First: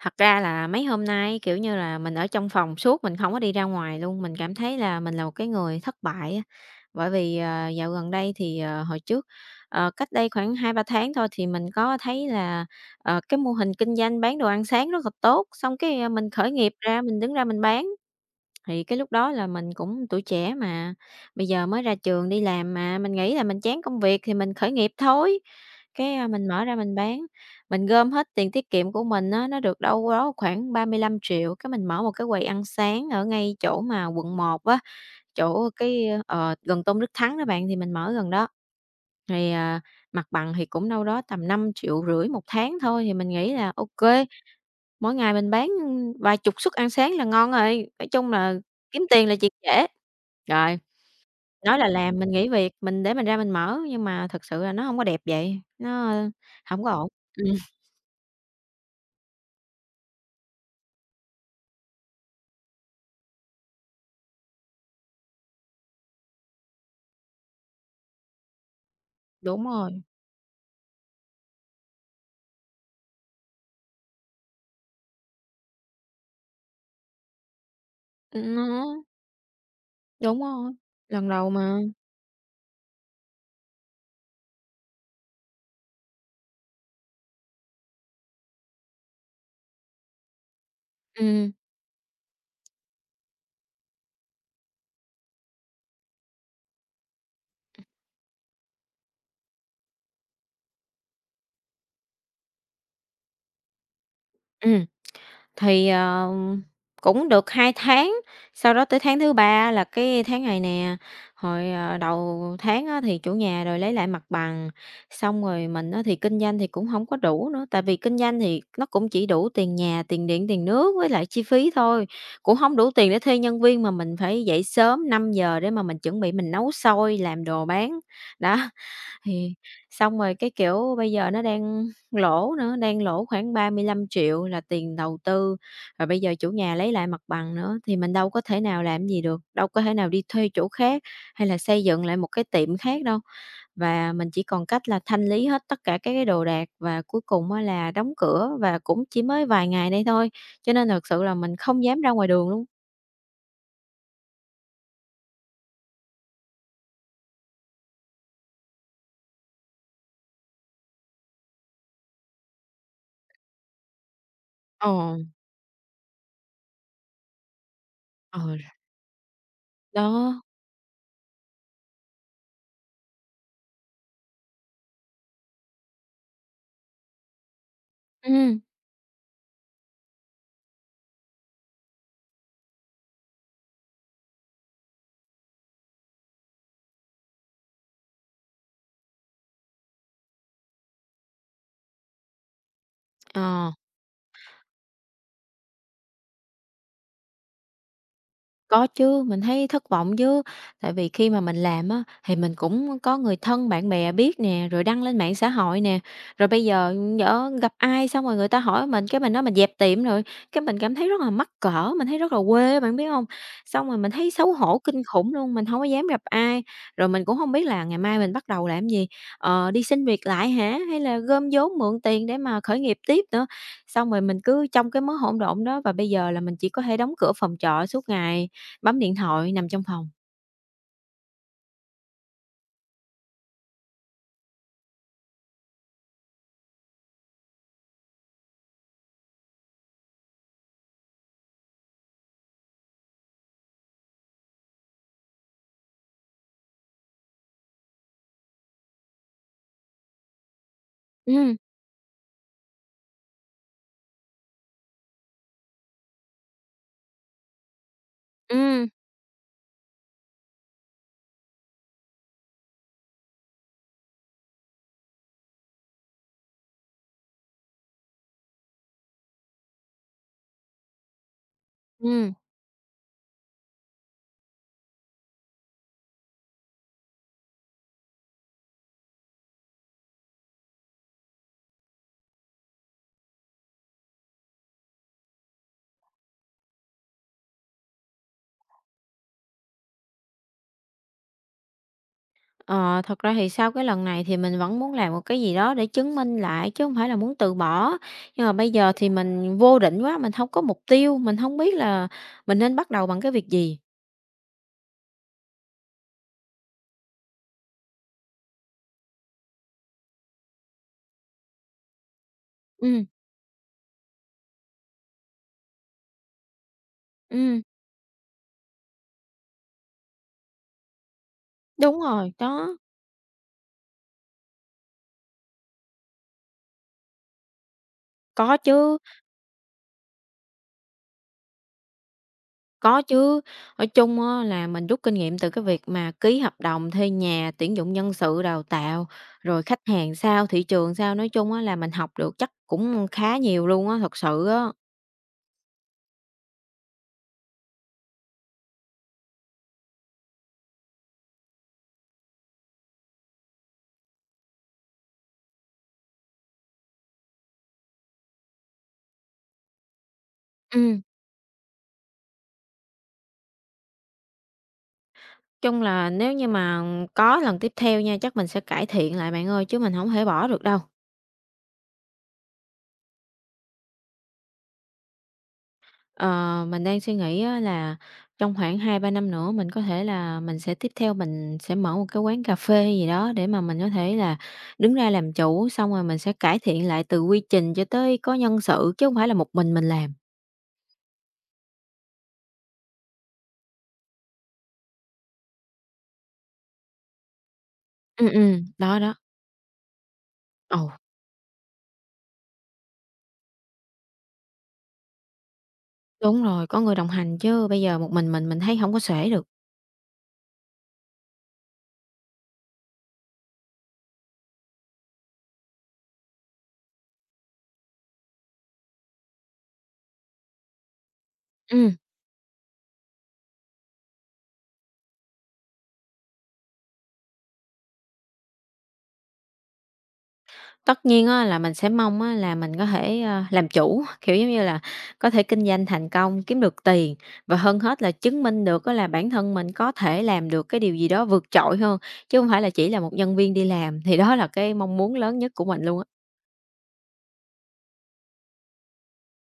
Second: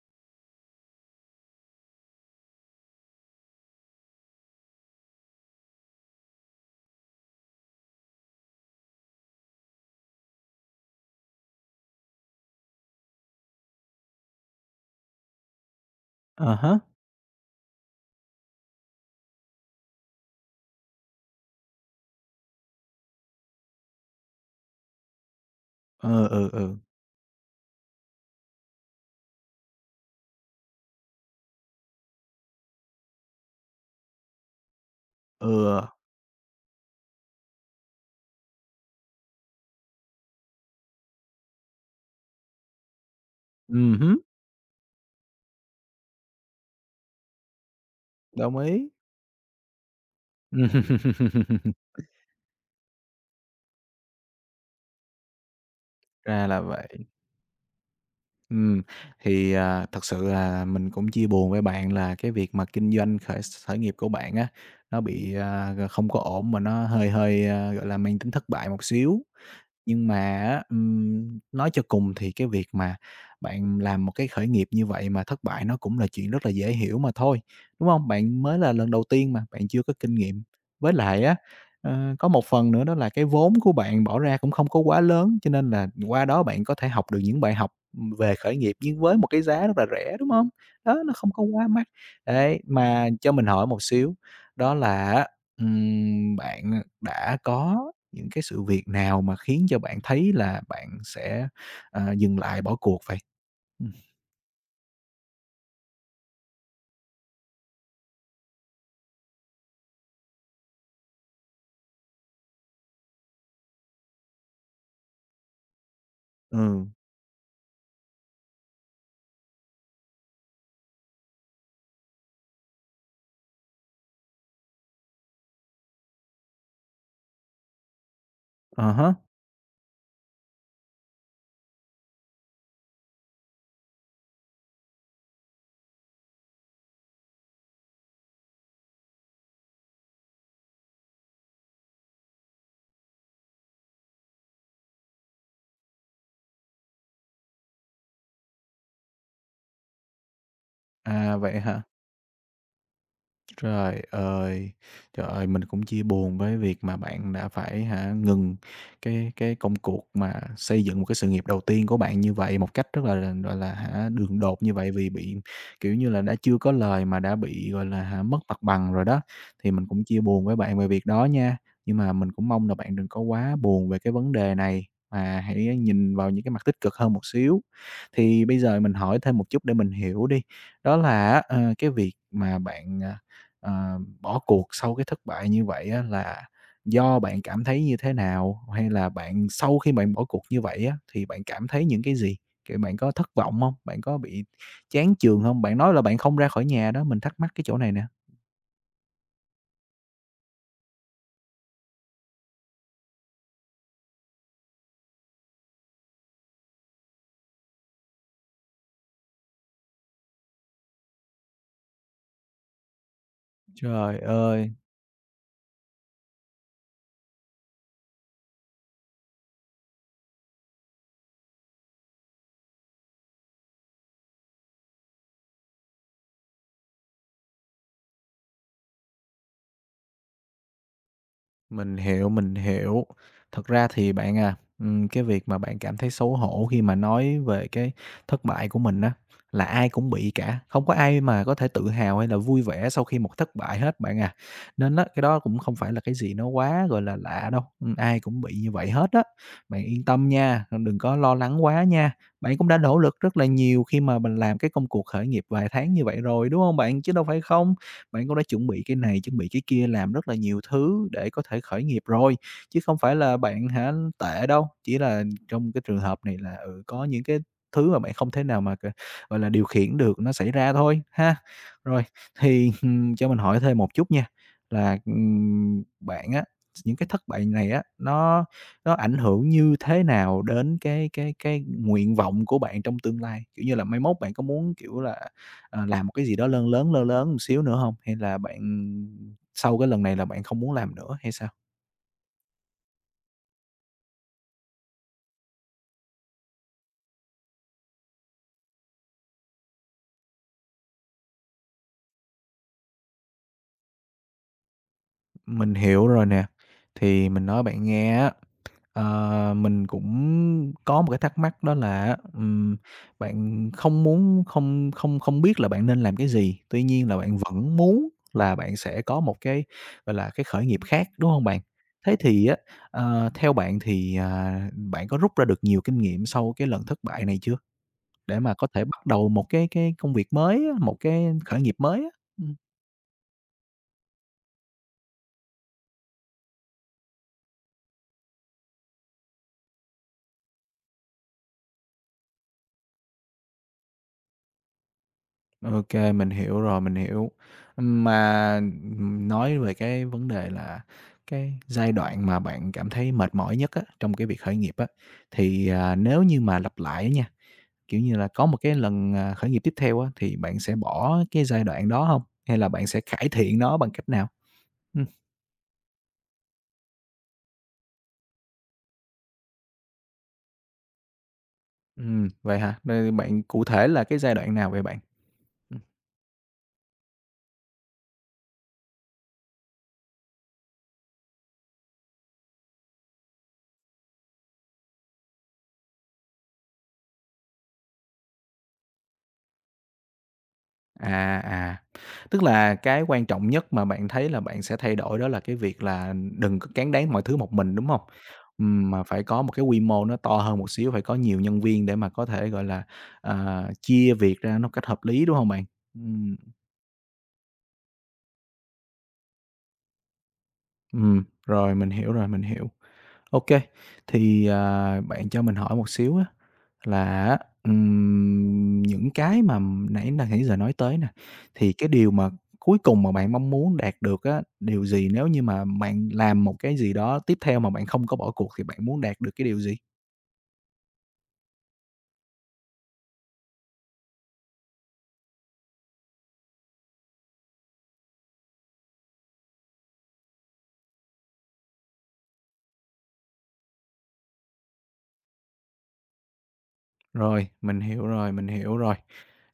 Thật ra là mấy hôm nay, kiểu như là, mình ở trong phòng suốt, mình không có đi ra ngoài luôn. Mình cảm thấy là mình là một cái người thất bại á, bởi vì, dạo gần đây thì, hồi trước, cách đây khoảng hai ba tháng thôi thì mình có thấy là, cái mô hình kinh doanh bán đồ ăn sáng rất là tốt, xong cái, mình khởi À nghiệp há, ra, mình đứng ra mình bán. Thì cái lúc đó là mình cũng tuổi trẻ mà, bây giờ mới ra trường đi làm mà, mình nghĩ là mình chán công việc thì mình khởi nghiệp thôi, cái, ừ, mình ừ, mở ừ, ra mình bán. Mình gom hết tiền tiết kiệm của mình á, nó được đâu đó khoảng ba mươi 000 triệu cái mình mở một cái quầy ăn sáng ở ngay chỗ mà Quận 1 á, ừ, chỗ ờ, cái gần Tôn Đức Thắng đó bạn, thì mình mở gần đó. Thì, mặt bằng thì cũng đâu đó tầm 5,5 triệu một tháng thôi thì mình nghĩ là hứm, OK. Mỗi ngày mình bán, vài chục suất ăn sáng là ngon rồi, nói chung là đồng ý. kiếm tiền là chuyện dễ. Rồi, Ừm, nói là làm, mình nghỉ việc, mình để mình ra mình mở, nhưng mà thực sự là nó hông có đẹp vậy, nó ra là hổng có vậy. ổn. Ừm, Ừm, thì, thật sự là mình cũng chia buồn với bạn là cái việc mà kinh doanh khởi khởi nghiệp của bạn á, nó bị, không có ổn mà nó hơi hơi, gọi là, mang tính thất bại một xíu. đúng rồi, Nhưng mà á, nói cho cùng thì cái việc mà bạn làm một cái khởi nghiệp như vậy mà thất bại nó cũng là chuyện rất là dễ hiểu mà thôi, đúng không? Bạn mới nó là lần đầu tiên mà, bạn chưa có kinh đúng nghiệm. rồi, Với lại lần á, đầu mà. Có một phần nữa đó là cái vốn của bạn bỏ ra cũng không có quá lớn, cho nên là qua đó bạn có thể học được những bài học, về khởi nghiệp nhưng với một cái giá rất là rẻ, đúng không? Đó, nó không có Ừm, quá mắc. Đấy, mà cho mình hỏi một xíu, đó là bạn đã có những cái sự việc nào mà khiến cho bạn thấy là bạn sẽ dừng lại bỏ cuộc vậy? Ừm. ừm. Thì, cũng được 2 tháng, sau đó tới tháng thứ 3 là cái tháng này nè, hồi, đầu tháng á thì chủ nhà rồi lấy lại mặt bằng, xong rồi mình á thì kinh doanh thì cũng Ừ, không có đủ nữa, tại vì kinh doanh thì nó cũng chỉ đủ tiền nhà, tiền điện, tiền nước với lại chi phí thôi, cũng không đủ tiền để thuê nhân viên mà mình phải dậy sớm 5 giờ để mà mình chuẩn bị mình nấu xôi, làm đồ bán. Đó. à há, Thì xong rồi cái, kiểu, bây giờ nó đang lỗ nữa, đang lỗ khoảng 35 triệu là tiền đầu tư, rồi bây giờ chủ nhà lấy lại mặt bằng nữa, thì mình đâu có thể nào làm gì được, đâu có thể nào đi thuê chỗ khác hay là xây dựng lại một cái tiệm khác đâu. Và mình chỉ còn cách là thanh lý hết tất cả các cái đồ đạc và cuối cùng á là đóng cửa và cũng chỉ mới vài ngày đây thôi, cho nên thật sự là à, mình vậy hả? không dám ra ngoài đường luôn. Trời ơi! Trời ơi, mình cũng chia buồn với việc mà bạn đã phải ngừng cái công cuộc mà xây dựng một cái sự nghiệp đầu tiên của bạn như vậy, một cách rất là gọi là, đường đột như vậy vì Ờ, bị, kiểu như là, đã chưa có lời mà đã bị, gọi là mất ờ, mặt bằng rồi đó. Thì mình cũng chia đó, buồn với bạn về việc đó nha, nhưng mà mình cũng mong là bạn đừng có quá buồn về cái vấn đề này, mà hãy nhìn vào những cái mặt tích cực hơn một xíu. Thì bây ừ giờ mình hỏi thêm một chút để mình hiểu đi, đó là cái việc mà bạn bỏ cuộc sau cái thất bại như vậy á là do bạn cảm thấy như thế nào? Hay là bạn sau khi bạn bỏ cuộc như vậy á, thì bạn cảm thấy những cái gì? Kiểu, bạn có thất vọng ờ. không? Bạn có bị chán chường không? Bạn nói là bạn không ra khỏi nhà đó, mình thắc mắc cái chỗ này nè. Có chứ, mình thấy thất vọng chứ. Tại vì khi mà mình làm á, thì mình cũng có người thân bạn bè biết nè, rồi đăng lên mạng xã hội nè. Rồi bây giờ nhỡ gặp ai xong rồi người ta hỏi mình, cái mình nói mình dẹp tiệm rồi, cái mình cảm thấy rất là mắc cỡ, mình thấy rất là quê, bạn biết không? Xong rồi mình Trời thấy xấu ơi! hổ kinh khủng luôn, mình không có dám gặp ai, rồi mình cũng không biết là ngày mai mình bắt đầu làm gì, đi xin việc lại hả, hay là gom vốn mượn tiền để mà khởi nghiệp tiếp nữa. Xong rồi mình cứ trong cái mớ hỗn độn đó và bây giờ là mình chỉ có thể đóng cửa phòng trọ suốt ngày. Bấm điện thoại nằm trong phòng. Mình hiểu, mình hiểu. Thật ra thì bạn à, cái việc mà bạn cảm thấy xấu hổ khi mà nói về cái thất bại của mình á, là ai cũng bị cả, không có ai mà có thể tự hào hay là vui vẻ sau khi một thất bại hết bạn à. Nên á, cái đó cũng không phải là cái gì nó quá, gọi là, lạ đâu, ai cũng bị như vậy hết á. Bạn yên tâm nha, đừng có lo Ừm, lắng quá nha. Bạn cũng đã nỗ lực rất là nhiều khi mà mình làm cái công cuộc khởi nghiệp vài tháng như vậy rồi, đúng không bạn? Chứ đâu phải không. Bạn cũng đã chuẩn bị ừm, cái này, chuẩn bị cái kia, làm rất là nhiều thứ để có thể khởi nghiệp rồi, chứ không phải là bạn tệ đâu. Chỉ là trong cái trường hợp này là, có những cái thứ mà bạn không thể nào mà, gọi là, điều khiển được nó xảy ra thôi ha. Rồi, ừm. thì, cho mình hỏi thêm một chút nha, là, bạn á, những cái thất bại này á, nó ảnh hưởng như thế nào đến cái nguyện vọng của bạn trong tương lai? Kiểu như là, mai mốt bạn có muốn, kiểu là làm một cái gì đó lớn lớn một xíu nữa không? Hay là bạn sau cái lần này là bạn không muốn làm nữa hay sao? Ờ, thật ra thì sau cái lần này thì mình vẫn muốn làm một cái gì đó để chứng minh lại chứ hông phải là muốn từ bỏ. Nhưng mà bây giờ thì mình vô định quá, mình hông có mục tiêu, mình hông biết là mình nên bắt đầu bằng cái việc gì. Mình hiểu rồi nè, thì mình nói bạn nghe á, mình cũng có một cái thắc mắc đó là ừm, Ừm, bạn không muốn không không không biết là bạn nên làm cái gì, tuy nhiên là bạn ừm. vẫn muốn là bạn sẽ có một cái, gọi là, cái khởi nghiệp khác, đúng không bạn? Đúng Thế rồi, thì á, đó, theo bạn thì, bạn có rút ra được nhiều kinh nghiệm sau cái lần thất bại này chưa? Để mà có có thể chứ, bắt đầu một cái công việc mới á, một cái khởi nghiệp mới á. Ừm. có chứ. Nói chung á là mình rút kinh nghiệm từ cái việc mà ký hợp đồng thuê nhà, tuyển dụng nhân sự đào tạo, rồi khách hàng sao, thị trường sao, nói chung á là mình học được chắc cũng khá nhiều luôn á, thật sự á. Ô mình hiểu rồi, mình hiểu. Mà, nói về cái vấn đề là cái giai đoạn mà bạn cảm thấy mệt mỏi nhất á, trong cái việc khởi nghiệp á, thì, nếu như mà lặp lại á nha, kiểu như là, có một cái lần, khởi nghiệp tiếp theo á, thì bạn sẽ Ừm, bỏ cái giai đoạn đó không? Hay là bạn sẽ cải thiện nó bằng cách nào? Ừm, chung là nếu như mà có lần tiếp theo nha, chắc mình sẽ cải thiện lại bạn ơi, chứ mình không thể bỏ được đâu. Vậy hả? Vậy bạn cụ thể là cái giai đoạn nào vậy bạn? Ờ, mình đang suy nghĩ á là trong khoảng hai ba năm nữa mình có thể là mình sẽ tiếp theo mình sẽ mở một cái quán cà phê hay gì đó để mà mình có thể là đứng ra làm chủ, xong rồi mình sẽ cải thiện lại từ quy trình cho tới có nhân sự, chứ không phải là một mình làm. À, à, tức là cái quan trọng nhất mà bạn thấy là bạn sẽ thay đổi đó là cái việc là đừng có cán đáng mọi thứ một mình, đúng không? Đó, Mà đó. phải có một cái quy mô nó to hơn một Ồ, xíu, phải có nhiều nhân viên để mà có thể, gọi là, chia việc ra nó cách hợp lý, đúng không bạn? Ừm, đúng rồi, có người đồng hành chứ bây giờ một mình thấy không có xuể được. Rồi, mình hiểu rồi, mình hiểu. OK, thì, bạn cho mình hỏi một xíu á. Là, những cái mà nãy giờ nói tới nè, thì cái Ừm. điều mà cuối cùng mà bạn mong muốn đạt được á, điều gì nếu như mà bạn làm một cái gì đó tiếp theo mà bạn không có bỏ cuộc thì bạn muốn đạt được cái điều gì? Tất nhiên á là mình sẽ mong á là mình có thể, làm chủ, kiểu, giống như là, có thể kinh doanh thành công, kiếm được tiền và hơn hết là chứng minh được á là bản thân mình có thể làm được cái điều gì đó vượt trội hơn, chứ không phải là chỉ là một nhân viên đi làm, thì đó là cái mong muốn lớn nhất của mình luôn á. Rồi, mình hiểu rồi, mình hiểu rồi.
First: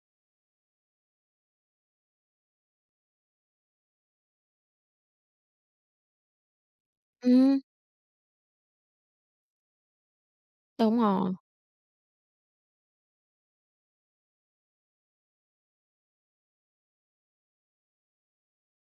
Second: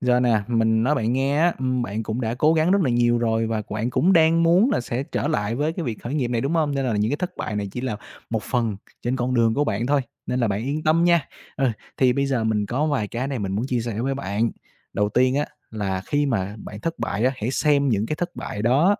Giờ nè, mình nói bạn nghe á, bạn cũng đã cố gắng rất là nhiều rồi và bạn cũng đang muốn là sẽ trở lại với cái việc khởi nghiệp này, đúng không? Nên là những cái thất bại Ừm, này chỉ là một phần trên con đường của bạn thôi, nên là bạn yên đúng tâm nha. rồi. Ừ, thì bây giờ mình có vài cái này mình muốn chia sẻ với bạn. Đầu tiên á, là khi mà bạn thất bại á, hãy xem những cái thất bại đó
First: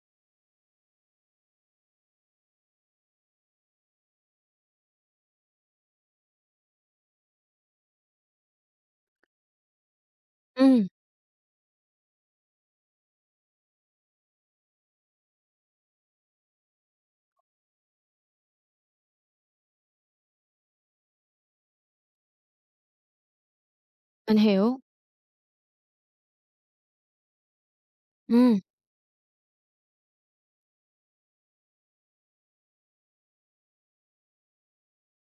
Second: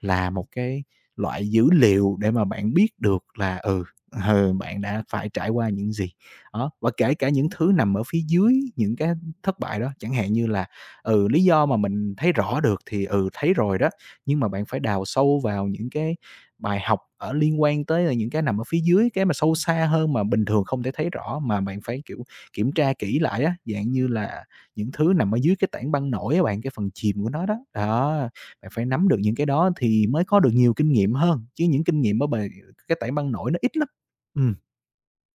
là một cái loại dữ liệu để mà bạn biết được là, bạn đã phải trải qua những gì. Đó, và kể cả những thứ nằm ở phía dưới những cái thất bại đó, chẳng hạn như là, Ừ, lý do mà mình thấy rõ được thì, thấy rồi đó, nhưng mà bạn phải đào sâu vào những cái bài học ở liên quan tới là những cái nằm ở phía dưới, cái mà sâu xa hơn mà bình thường không thể thấy rõ, mà bạn phải, kiểu, kiểm tra kỹ lại á, dạng như mình là hiểu. những thứ nằm ở dưới cái tảng băng nổi á bạn, cái phần chìm của nó đó. Đó. Ừ, Bạn phải nắm được những cái đó thì mới có được nhiều kinh nghiệm hơn, chứ những kinh nghiệm ở bài cái tảng băng nổi nó ít lắm. Ừ,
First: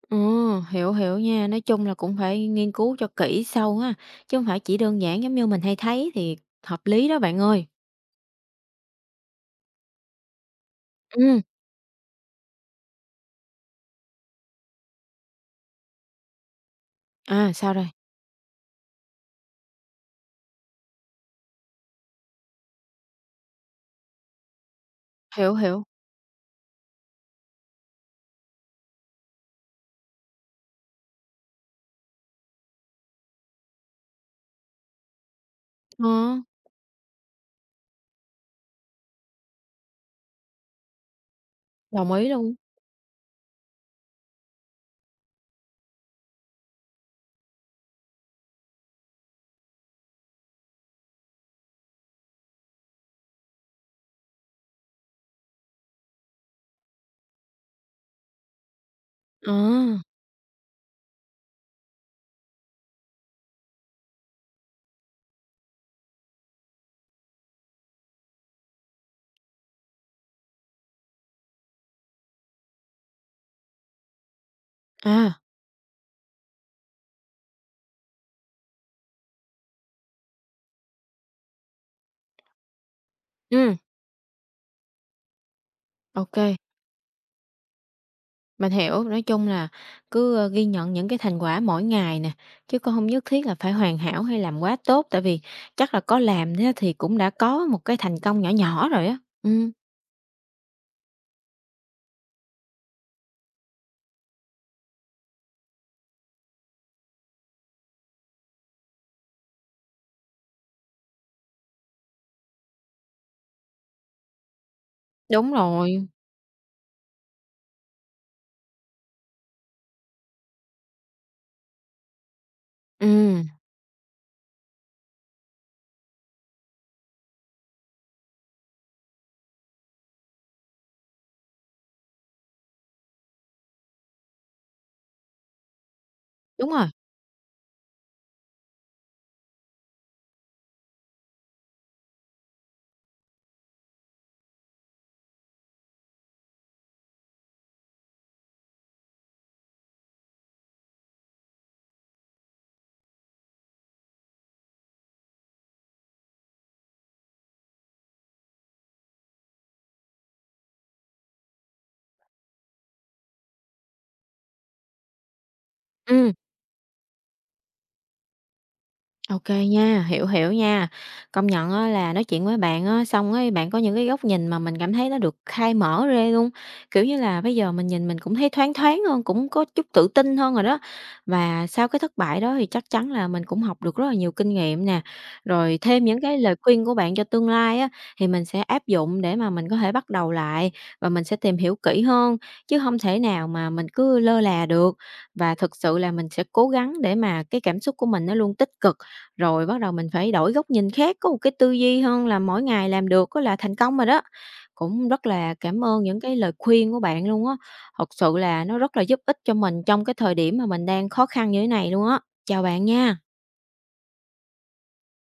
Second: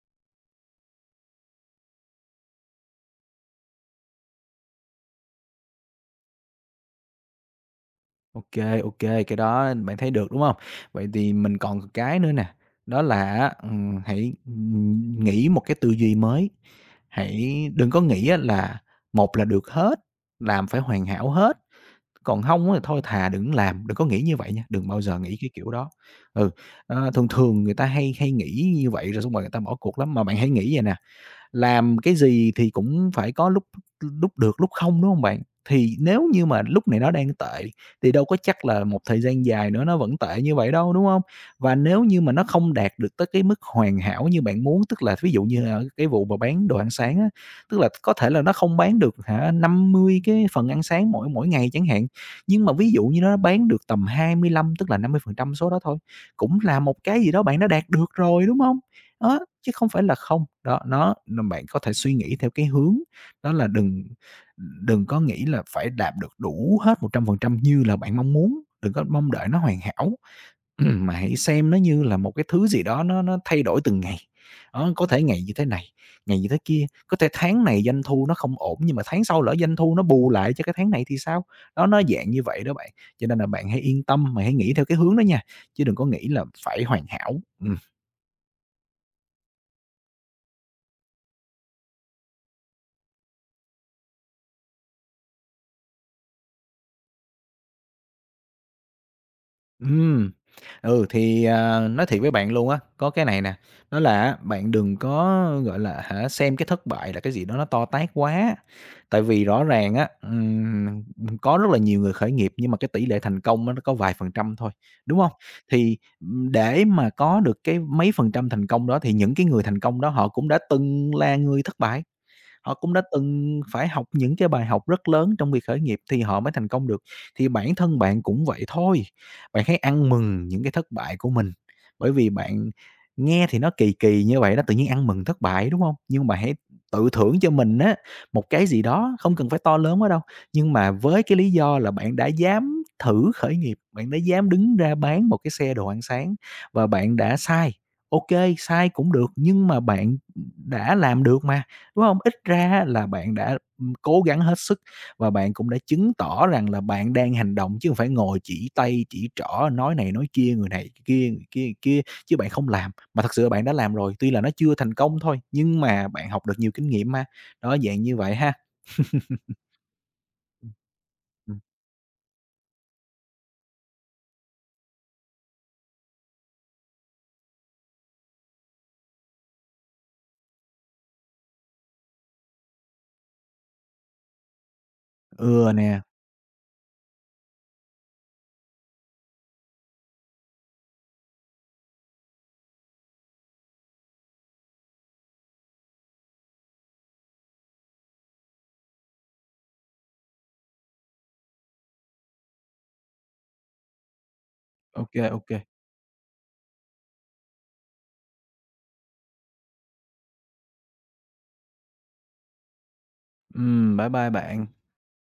ờ, hiểu, hiểu nha. Nói chung là cũng phải nghiên cứu cho kỹ sâu ha, chứ không phải chỉ đơn giản giống như mình hay thấy thì hợp lý đó bạn ơi. OK, OK, cái đó bạn thấy được, đúng không? Vậy thì Ừ, mình còn một cái nữa nè, đó là hãy, nghĩ một cái tư duy mới. à, Hãy sao rồi? đừng có nghĩ á là một là được hết, làm phải hoàn hảo hết, còn không á thì thôi thà đừng làm, đừng có nghĩ như vậy nha, đừng bao giờ nghĩ cái Hiểu, kiểu hiểu. đó. Ừ, thường thường người ta hay hay nghĩ như vậy rồi xong rồi người ta bỏ cuộc lắm, mà bạn hãy nghĩ vậy nè, làm cái gì thì cũng phải có lúc lúc được lúc không, đúng không bạn? Thì Ờ. nếu như mà lúc này nó đang tệ thì đâu có chắc là một thời gian dài nữa nó vẫn tệ như vậy đâu, đúng không? Và nếu Đồng như ý mà nó luôn. không đạt được tới cái mức hoàn hảo như bạn muốn, tức là ví dụ như ở cái vụ mà bán đồ ăn sáng á, tức là có thể là nó không bán được 50 cái phần ăn sáng mỗi mỗi ngày chẳng hạn, nhưng mà ví dụ như nó bán được tầm 25 tức là 50% số đó thôi, cũng là một cái gì đó bạn đã đạt được rồi, đúng không? Đó, chứ không À, phải là không, đó, nó bạn có thể suy nghĩ theo cái hướng đó là đừng đừng có nghĩ là phải đạt được đủ hết 100% như là bạn mong muốn, đừng có mong đợi nó hoàn hảo, mà hãy xem nó như là một cái thứ gì đó nó thay đổi từng ngày. Đó, có thể à. ngày như thế này, ngày như thế kia, có thể tháng này doanh thu nó không ổn nhưng mà tháng sau lỡ doanh thu nó bù lại cho cái tháng này thì sao? Đó, nó dạng như vậy đó bạn, cho nên là bạn Ừ, hãy yên tâm, mà hãy nghĩ theo cái hướng đó nha, chứ đừng có nghĩ OK. là phải hoàn hảo. Ừm. Mình hiểu. Nói chung là cứ, ghi nhận những cái thành quả mỗi ngày nè, chứ con không nhất thiết là phải hoàn hảo hay làm quá tốt, tại vì chắc là có làm thế thì cũng đã có một cái thành công nhỏ nhỏ rồi á. Ừm, thì, nói thiệt với bạn luôn á, có cái này nè, đó là á, bạn đừng có, gọi là xem cái thất bại là cái gì đó nó to tát quá. Tại vì rõ ràng á, có rất là nhiều người khởi nghiệp nhưng mà cái tỷ lệ thành công á, nó có vài phần trăm thôi, đúng không? Đúng Thì, rồi. Để mà có được cái mấy phần trăm thành công đó thì những cái người thành công đó họ cũng đã từng là người thất bại. Họ cũng đã Ừm, từng phải học những cái bài học rất lớn trong việc khởi nghiệp thì họ mới thành công được. Thì bản thân bạn cũng vậy thôi, bạn hãy ăn mừng những cái thất bại của mình, bởi vì bạn nghe thì nó kỳ kỳ như vậy đó, tự nhiên ăn mừng thất bại, đúng không? Nhưng mà hãy đúng rồi. tự thưởng cho mình á, một cái gì đó, không cần phải to lớn quá đâu, nhưng mà với cái lý do là bạn đã dám thử khởi nghiệp, bạn đã dám đứng ra bán một cái xe đồ ăn sáng và bạn đã sai. OK, sai cũng được, nhưng mà bạn đã làm được mà. Đúng không? Ít ra là bạn đã, cố gắng hết sức và bạn cũng đã chứng tỏ rằng là bạn đang hành động chứ không phải ngồi chỉ tay chỉ trỏ, nói này nói kia, người này kia, chứ bạn không làm. Mà thật sự bạn đã làm rồi, tuy là nó chưa thành công thôi, nhưng mà bạn Ừm. học được nhiều kinh nghiệm mà. Đó, dạng như vậy ha. OK nha, hiểu, hiểu nha. Công Ừm. nhận á là nói chuyện với bạn á, xong ấy bạn có những cái góc nhìn mà mình cảm thấy nó được khai mở ra luôn. Kiểu như là, bây giờ mình nhìn mình cũng thấy thoáng thoáng hơn, cũng có chút tự tin hơn rồi đó. Và sau cái thất bại đó thì chắc chắn là mình cũng học được rất là nhiều kinh nghiệm nè, Ừ rồi nè. thêm những cái lời khuyên của bạn cho tương lai á, thì mình sẽ áp dụng để mà mình có thể bắt đầu lại và mình sẽ tìm hiểu kỹ hơn, chứ không thể nào mà mình cứ lơ là được. Và thực sự là mình sẽ cố gắng để mà cái cảm xúc của mình nó luôn tích cực rồi bắt đầu mình phải đổi góc nhìn khác, có một cái tư duy hơn là mỗi ngày làm được có là thành công rồi đó. Cũng OK, rất OK. là cảm ơn những cái lời khuyên của bạn luôn á, thật sự là nó rất là giúp ích cho mình trong cái thời điểm mà mình đang khó khăn như thế này luôn á. Chào bạn nha. Bye bye bạn.